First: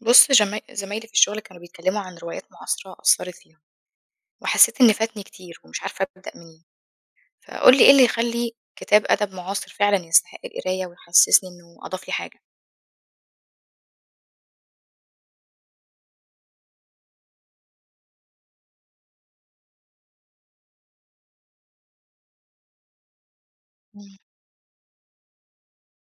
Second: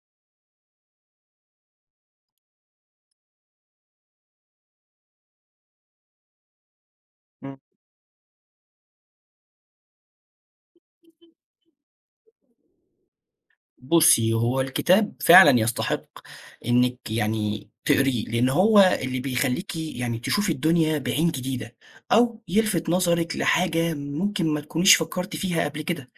بُص جما زمايلي في الشغل كانوا بيتكلموا عن روايات معاصرة أثّرت فيهم، وحسيت إن فاتني كتير ومش عارفة أبدأ منين، إمم. فقُل لي إيه اللي يخلّي كتاب أدب معاصر فعلًا يستحق القراية ويحسسني إنه أضاف لي حاجة؟ بُصّي، هو الكتاب فعلًا يستحق إنِّك يعني تقريه، لإن هو اللي بيخلّيكِ يعني تشوفي الدنيا بعين جديدة، أو يلفت نظرِك لحاجة إمم. ممكن ما تكونيش فكّرتِ فيها قبل كده،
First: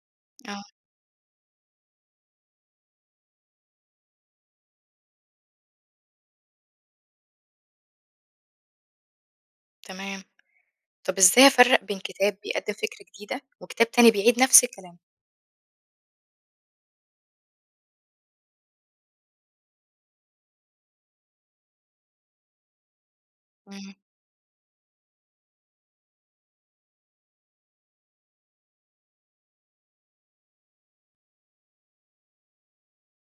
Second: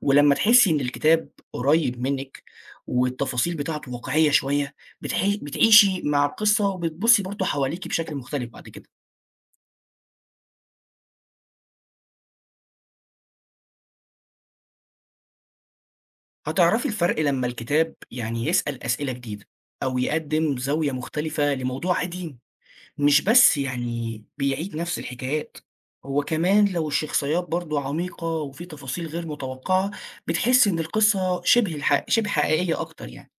ولمّا آه، تحسّي إن الكتاب قريّب منِّك والتفاصيل بتاعته واقعية شوية، بتعيشي مع القصة وبتبُصّي برضه حواليكِ بشكل مختلف بعد كده. تمام. طب إزاي أفرّق بين كتاب بيقدّم فكرة جديدة وكتاب تاني بيعيد نفس الكلام؟ هتعرفي الفرق لمّا الكتاب يعني يسأل أسئلة جديدة، أو يقدّم زاوية مختلفة لموضوع قديم. مش بس إمم، يعني بيعيد نفس الحكايات، هو كمان لو الشخصيات برضه عميقة وفي تفاصيل غير متوقعة، بتحس إن القصة شبه حقيقية أكتر يعني.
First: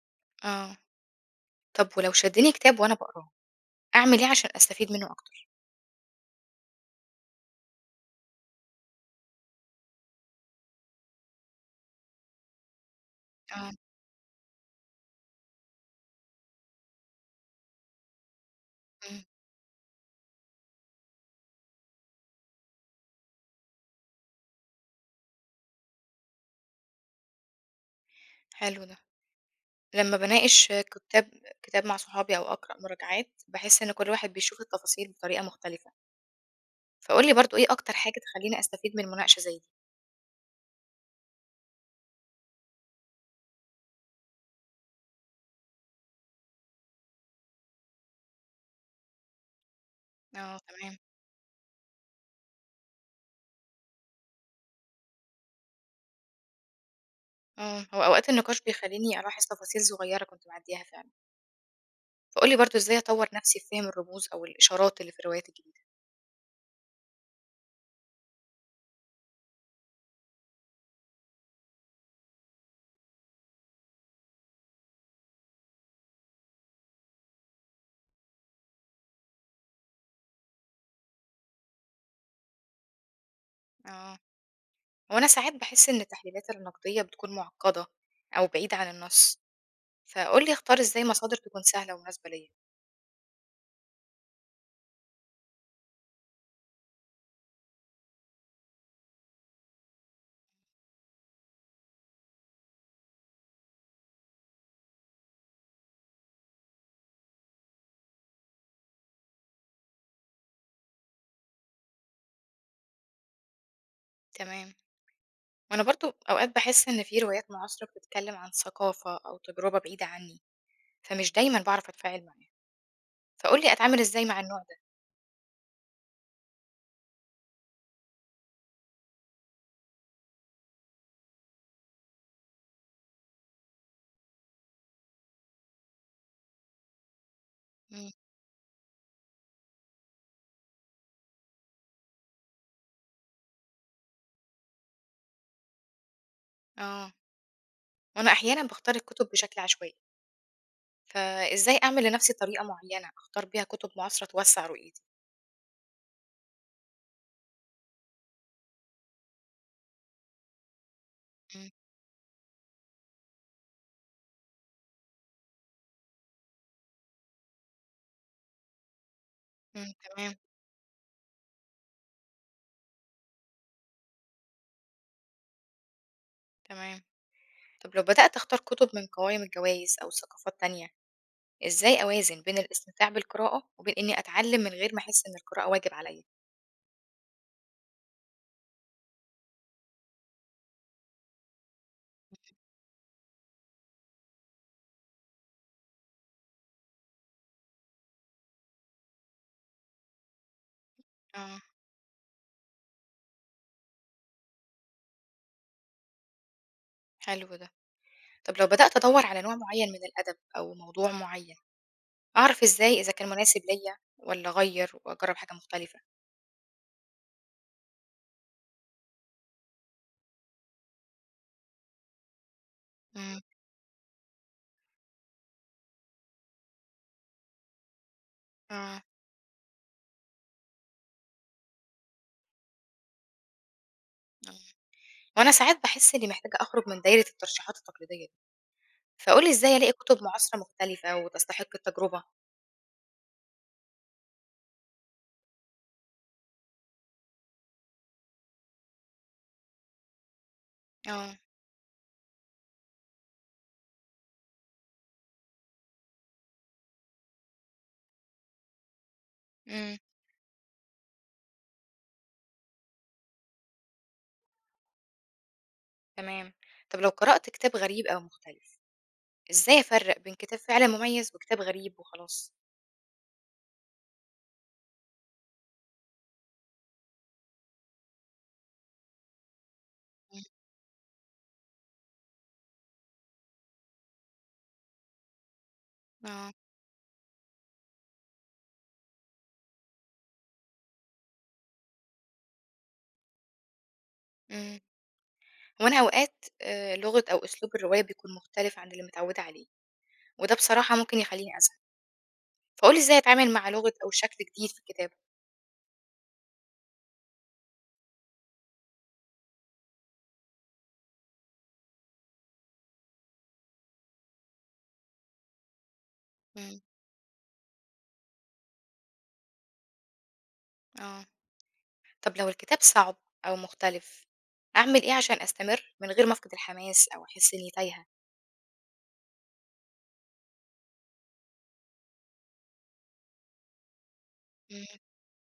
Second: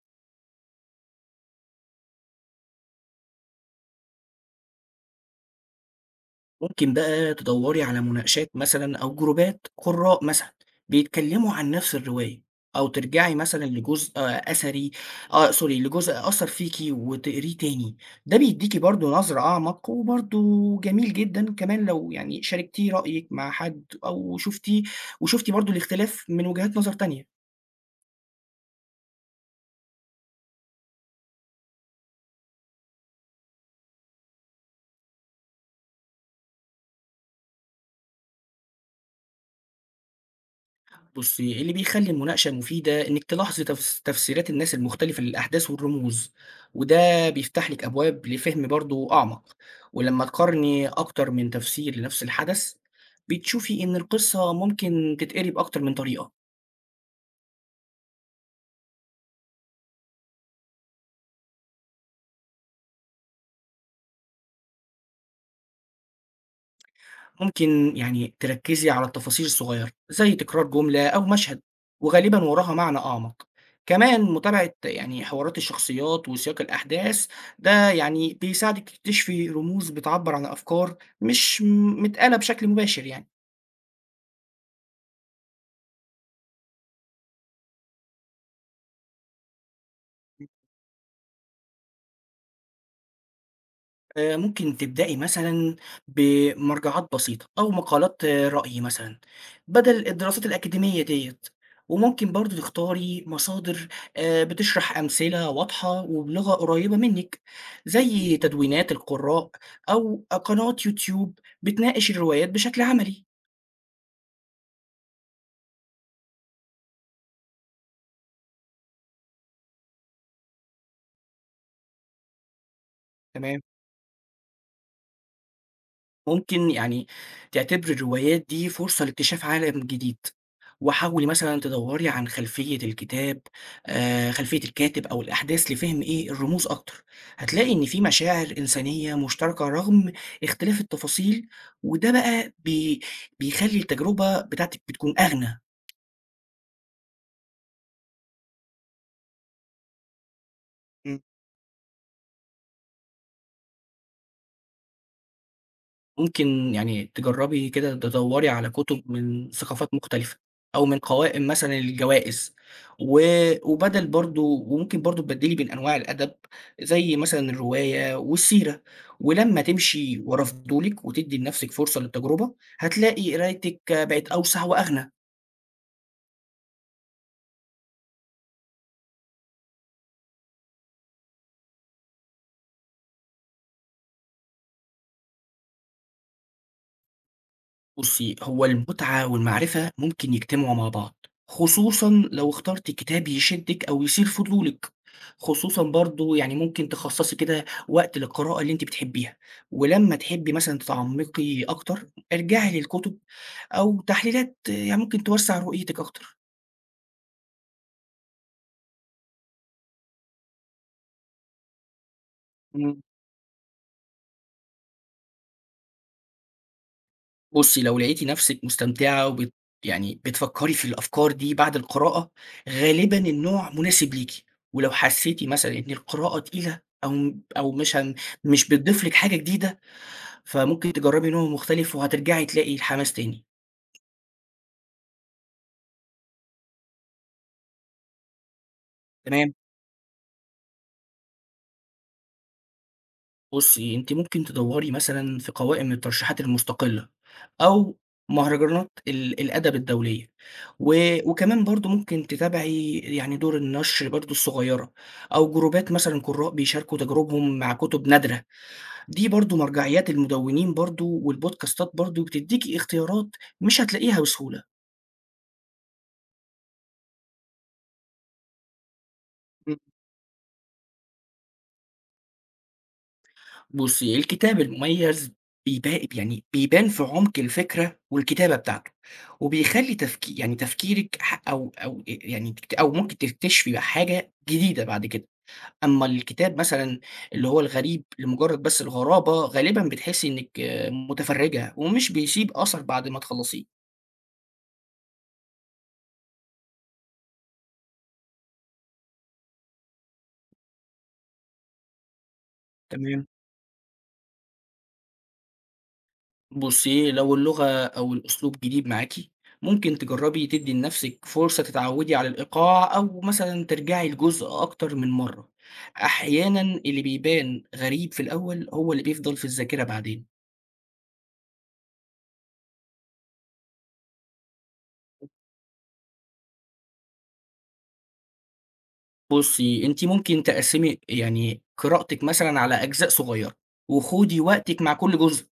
آه. طب ولو شدني كتاب وأنا باقراه، أعمل إيه عشان أستفيد منه أكتر؟ ممكن بقى تدوري على مناقشات مثلا أو جروبات قراء مثلا بيتكلموا عن نفس الرواية أو ترجعي مثلا آه، لجزء آه، أثري آه سوري لجزء أثر فيكي وتقريه تاني، ده بيديكي برضو إمم، نظرة أعمق وبرضو جميل جدا كمان لو يعني شاركتيه رأيك مع حد أو شفتيه وشفتي برضو الاختلاف من وجهات نظر تانية. حلو ده. لمّا باناقش كتاب مع صحابي أو أقرأ مراجعات، باحس إن كل واحد بيشوف التفاصيل بطريقة مختلفة. فقُل لي برضه إيه أكتر حاجة تخلّيني أستفيد من مناقشة زي دي؟ بُصي، اللي بيخلّي المناقشة مفيدة إنِّك تلاحظي تفسيرات الناس المختلفة للأحداث والرموز، وده بيفتح لِك أبواب لفهم برضه أعمق، ولمّا آه تقارني تمام، أكتر من تفسير لنفس الحدث، بتشوفي إن القصة ممكن تتقري بأكتر من طريقة. آه، هو أوقات النقاش بيخلّيني ألاحظ تفاصيل صغيّرة كنت باعدّيها فعلًا، فقُل لي برضه إزاي أطوّر نفْسي في فهم الرموز أو الإشارات اللي في الروايات الجديدة؟ ممكن يعني تركزي على التفاصيل الصغيرة زي تكرار جملة أو مشهد وغالبا وراها معنى أعمق، كمان متابعة يعني حوارات الشخصيات وسياق الأحداث ده يعني بيساعدك تكتشفي رموز بتعبر عن أفكار مش متقالة بشكل مباشر يعني. آه، هو أنا ساعات باحس إن التحليلات النقدية بتكون معقّدة أو بعيدة عن النص، فقُل لي أختار إزاي مصادر تكون سهلة ومناسبة ليّا؟ ممكن تبدئي مثلًا بمرجعات بسيطة أو مقالات رأي مثلًا، بدل الدراسات الأكاديمية ديّة، وممكن برضه تختاري مصادر بتشرح أمثلة واضحة وبلغة قريبة منِّك، زي تدوينات القراء أو قنوات يوتيوب بتناقش الروايات بشكل عملي. تمام، وأنا برضه أوقات باحس إن في روايات معاصرة بتتكلم عن ثقافة أو تجربة بعيدة عنّي، فمش دايمًا باعرف أتفاعل معاها، فقُل تمام. لي أتعامل إزاي مع النوع ده؟ ممكن يعني تعتبري الروايات دي فرصة لاكتشاف عالم جديد، وحاولي مثلًا تدوّري عن خلفية الكتاب، خلفية الكاتب أو الأحداث لفهم الرموز أكتر. هتلاقي إن في إمم، مشاعر إنسانية مشتركة رغم اختلاف التفاصيل، وده بقى بيخلّي التجربة بتاعتِك بتكون أغنى. آه. وأنا أحيانًا باختار الكتب بشكل عشوائي، فإزاي أعمل لنفسي طريقة معينة أختار بيها كتب معاصرة توسّع رؤيتي؟ ممكن يعني تجرّبي كده تدوّري على كُتب من ثقافات مختلفة، أو من قوائم إمم، مثلًا الجوائز، و وبَدَل برضه وممكن برضه تبدّلي بين أنواع الأدب، زي مثلًا الرواية والسيرة، ولمّا إمم، تمشي تمام، ورا فضولِك وتدّي لنفسِك فرصة للتجربة، هتلاقي قرايتِك بقت أوسع وأغنى. تمام. طب لو بدأت أختار كتب من قوائم الجوايز أو ثقافات تانية، إزاي أوازن بين الاستمتاع بالقراءة وبين إني أتعلم من غير ما أحس إن القراءة واجب عليَّ؟ بُصّي، هو المتعة والمعرفة ممكن يجتمعوا مع بعض، خصوصًا لو اخترتِ كتاب يشدِّك أو يثير فضولِك، خصوصًا برضه يعني ممكن تخصّصي كده وقت للقراءة اللي أنتِ بتحبيها، ولمّا تحبي مثلًا آه، تتعمقي أكتر ارجعي للكتب أو تحليلات يعني ممكن توسّع رؤيتِك أكتر. حلو ده. طب لو بدأت أدوّر على نوع معين من الأدب أو موضوع معين، أعرف إزاي إذا كان مناسب ليَّ والّا أغيّر وأجرب حاجة مختلفة؟ بُصي، لو لقيتِ نفسِك مستمتعة يعني بتفكّري في الأفكار دي بعد القراءة، غالبًا إمم، النوع مناسب ليكِ، ولو حسيتِ مثلًا إن القراءة تقيلة أو مش آه، بتضيف لِك حاجة جديدة، فممكن تجربي نوع مختلف وهترجعي تلاقي الحماس تاني، آه. وأنا ساعات باحس إني محتاجة أخرج من دايرة الترشيحات التقليدية دي. فقُل لي تمام؟ إزاي ألاقي كُتب معاصرة مختلفة وتستحق التجربة؟ بُصي، أنتِ ممكن تدوّري مثلًا في قوائم الترشيحات المستقلة، أو مهرجانات الأدب الدولية، و آه، وكمان برضه ممكن تتابعي يعني دور النشر برضه الصغيرة، أو جروبات مثلًا قُرّاء بيشاركوا تجاربهم مع كتب نادرة، دي برضه إمم، مرجعيات المدوّنين برضه والبودكاستات برضه بتدّيكِ اختيارات مش هتلاقيها بسهولة. تمام. طب لو قرأت كتاب غريب أو مختلف، إزاي أفرّق بين كتاب فعلًا مميز وكتاب غريب وخلاص؟ بُصّي، الكتاب المميز بيبا يعني بيبان في عُمق الفكرة والكتابة بتاعته، وبيخلّي إمم، يعني تفكيرِك ح أو أو يعني تكت أو ممكن تكتشفي بقى حاجة جديدة بعد كده، أمّا آه، الكتاب مثلًا اللي هو الغريب لمجرّد بس الغرابة، غالبًا بتحسّي إنِّك متفرّجة ومش بيسيب أثر بعد ما تخلّصيه. إمم. هو أنا أوقات لغة أو أسلوب الرواية بيكون مختلف عن اللي متعودة عليه، وده بصراحة ممكن يخلّيني أزهق، فقُل لي إزاي تمام. أتعامل مع لغة أو شكل جديد في الكتابة؟ بُصّي، لو اللغة أو الأسلوب جديد معاكِ، ممكن تجرّبي تدّي لنفسِك فرصة تتعوّدي على الإيقاع أو مثلًا ترجعي لجزء أكتر من مرّة. أحيانًا إمم، اللي بيبان غريب في الأول هو اللي بيفضل في الذاكرة بعدين. آه. طب لو الكتاب صعب أو مختلف، أعمل إيه عشان أستمر من غير ما أفقد الحماس أو أحس إني تايهة؟ بُصّي، أنتِ ممكن تقسّمي يعني قراءتِك مثلًا على أجزاء صغيّرة وخُدي وقتِك إمم، مع كل جزء.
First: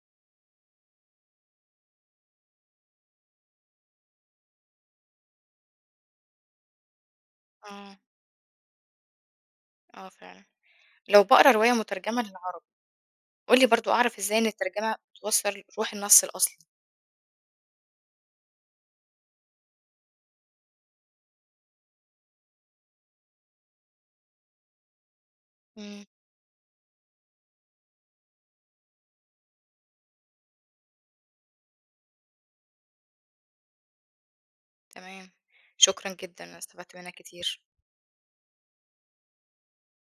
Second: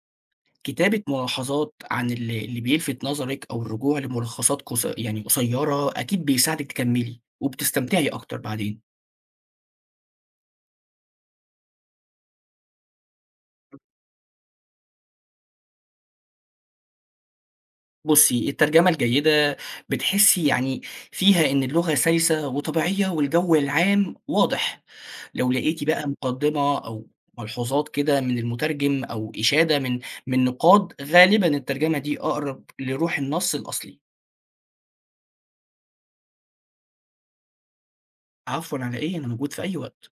كتابة ملاحظات عن اللي بيلفت نظرِك أو الرجوع لملخصات قص يعني قصيّرة أكيد بيساعدِك تكمّلي آه، وبتستمتعي أكتر بعدين. آه فعلًا. لو باقرا رواية مترجمة للعربي، قُل لي برضه أعرف إزاي إن الترجمة بتوصّل روح النص الأصلي؟ بُصّي، الترجمة الجيدة بتحسّي يعني فيها إن اللغة سلسة وطبيعية والجو العام واضح، لو لقيتِ إمم، بقى مقدمة أو ملحوظات كده من المترجم أو إشادة من نقاد، غالبًا الترجمة دي أقرب لروح النص الأصلي. تمام، شكرًا جدًا، أنا استفدت منّك كتير. عفوًا على إيه، أنا موجود في أي وقت.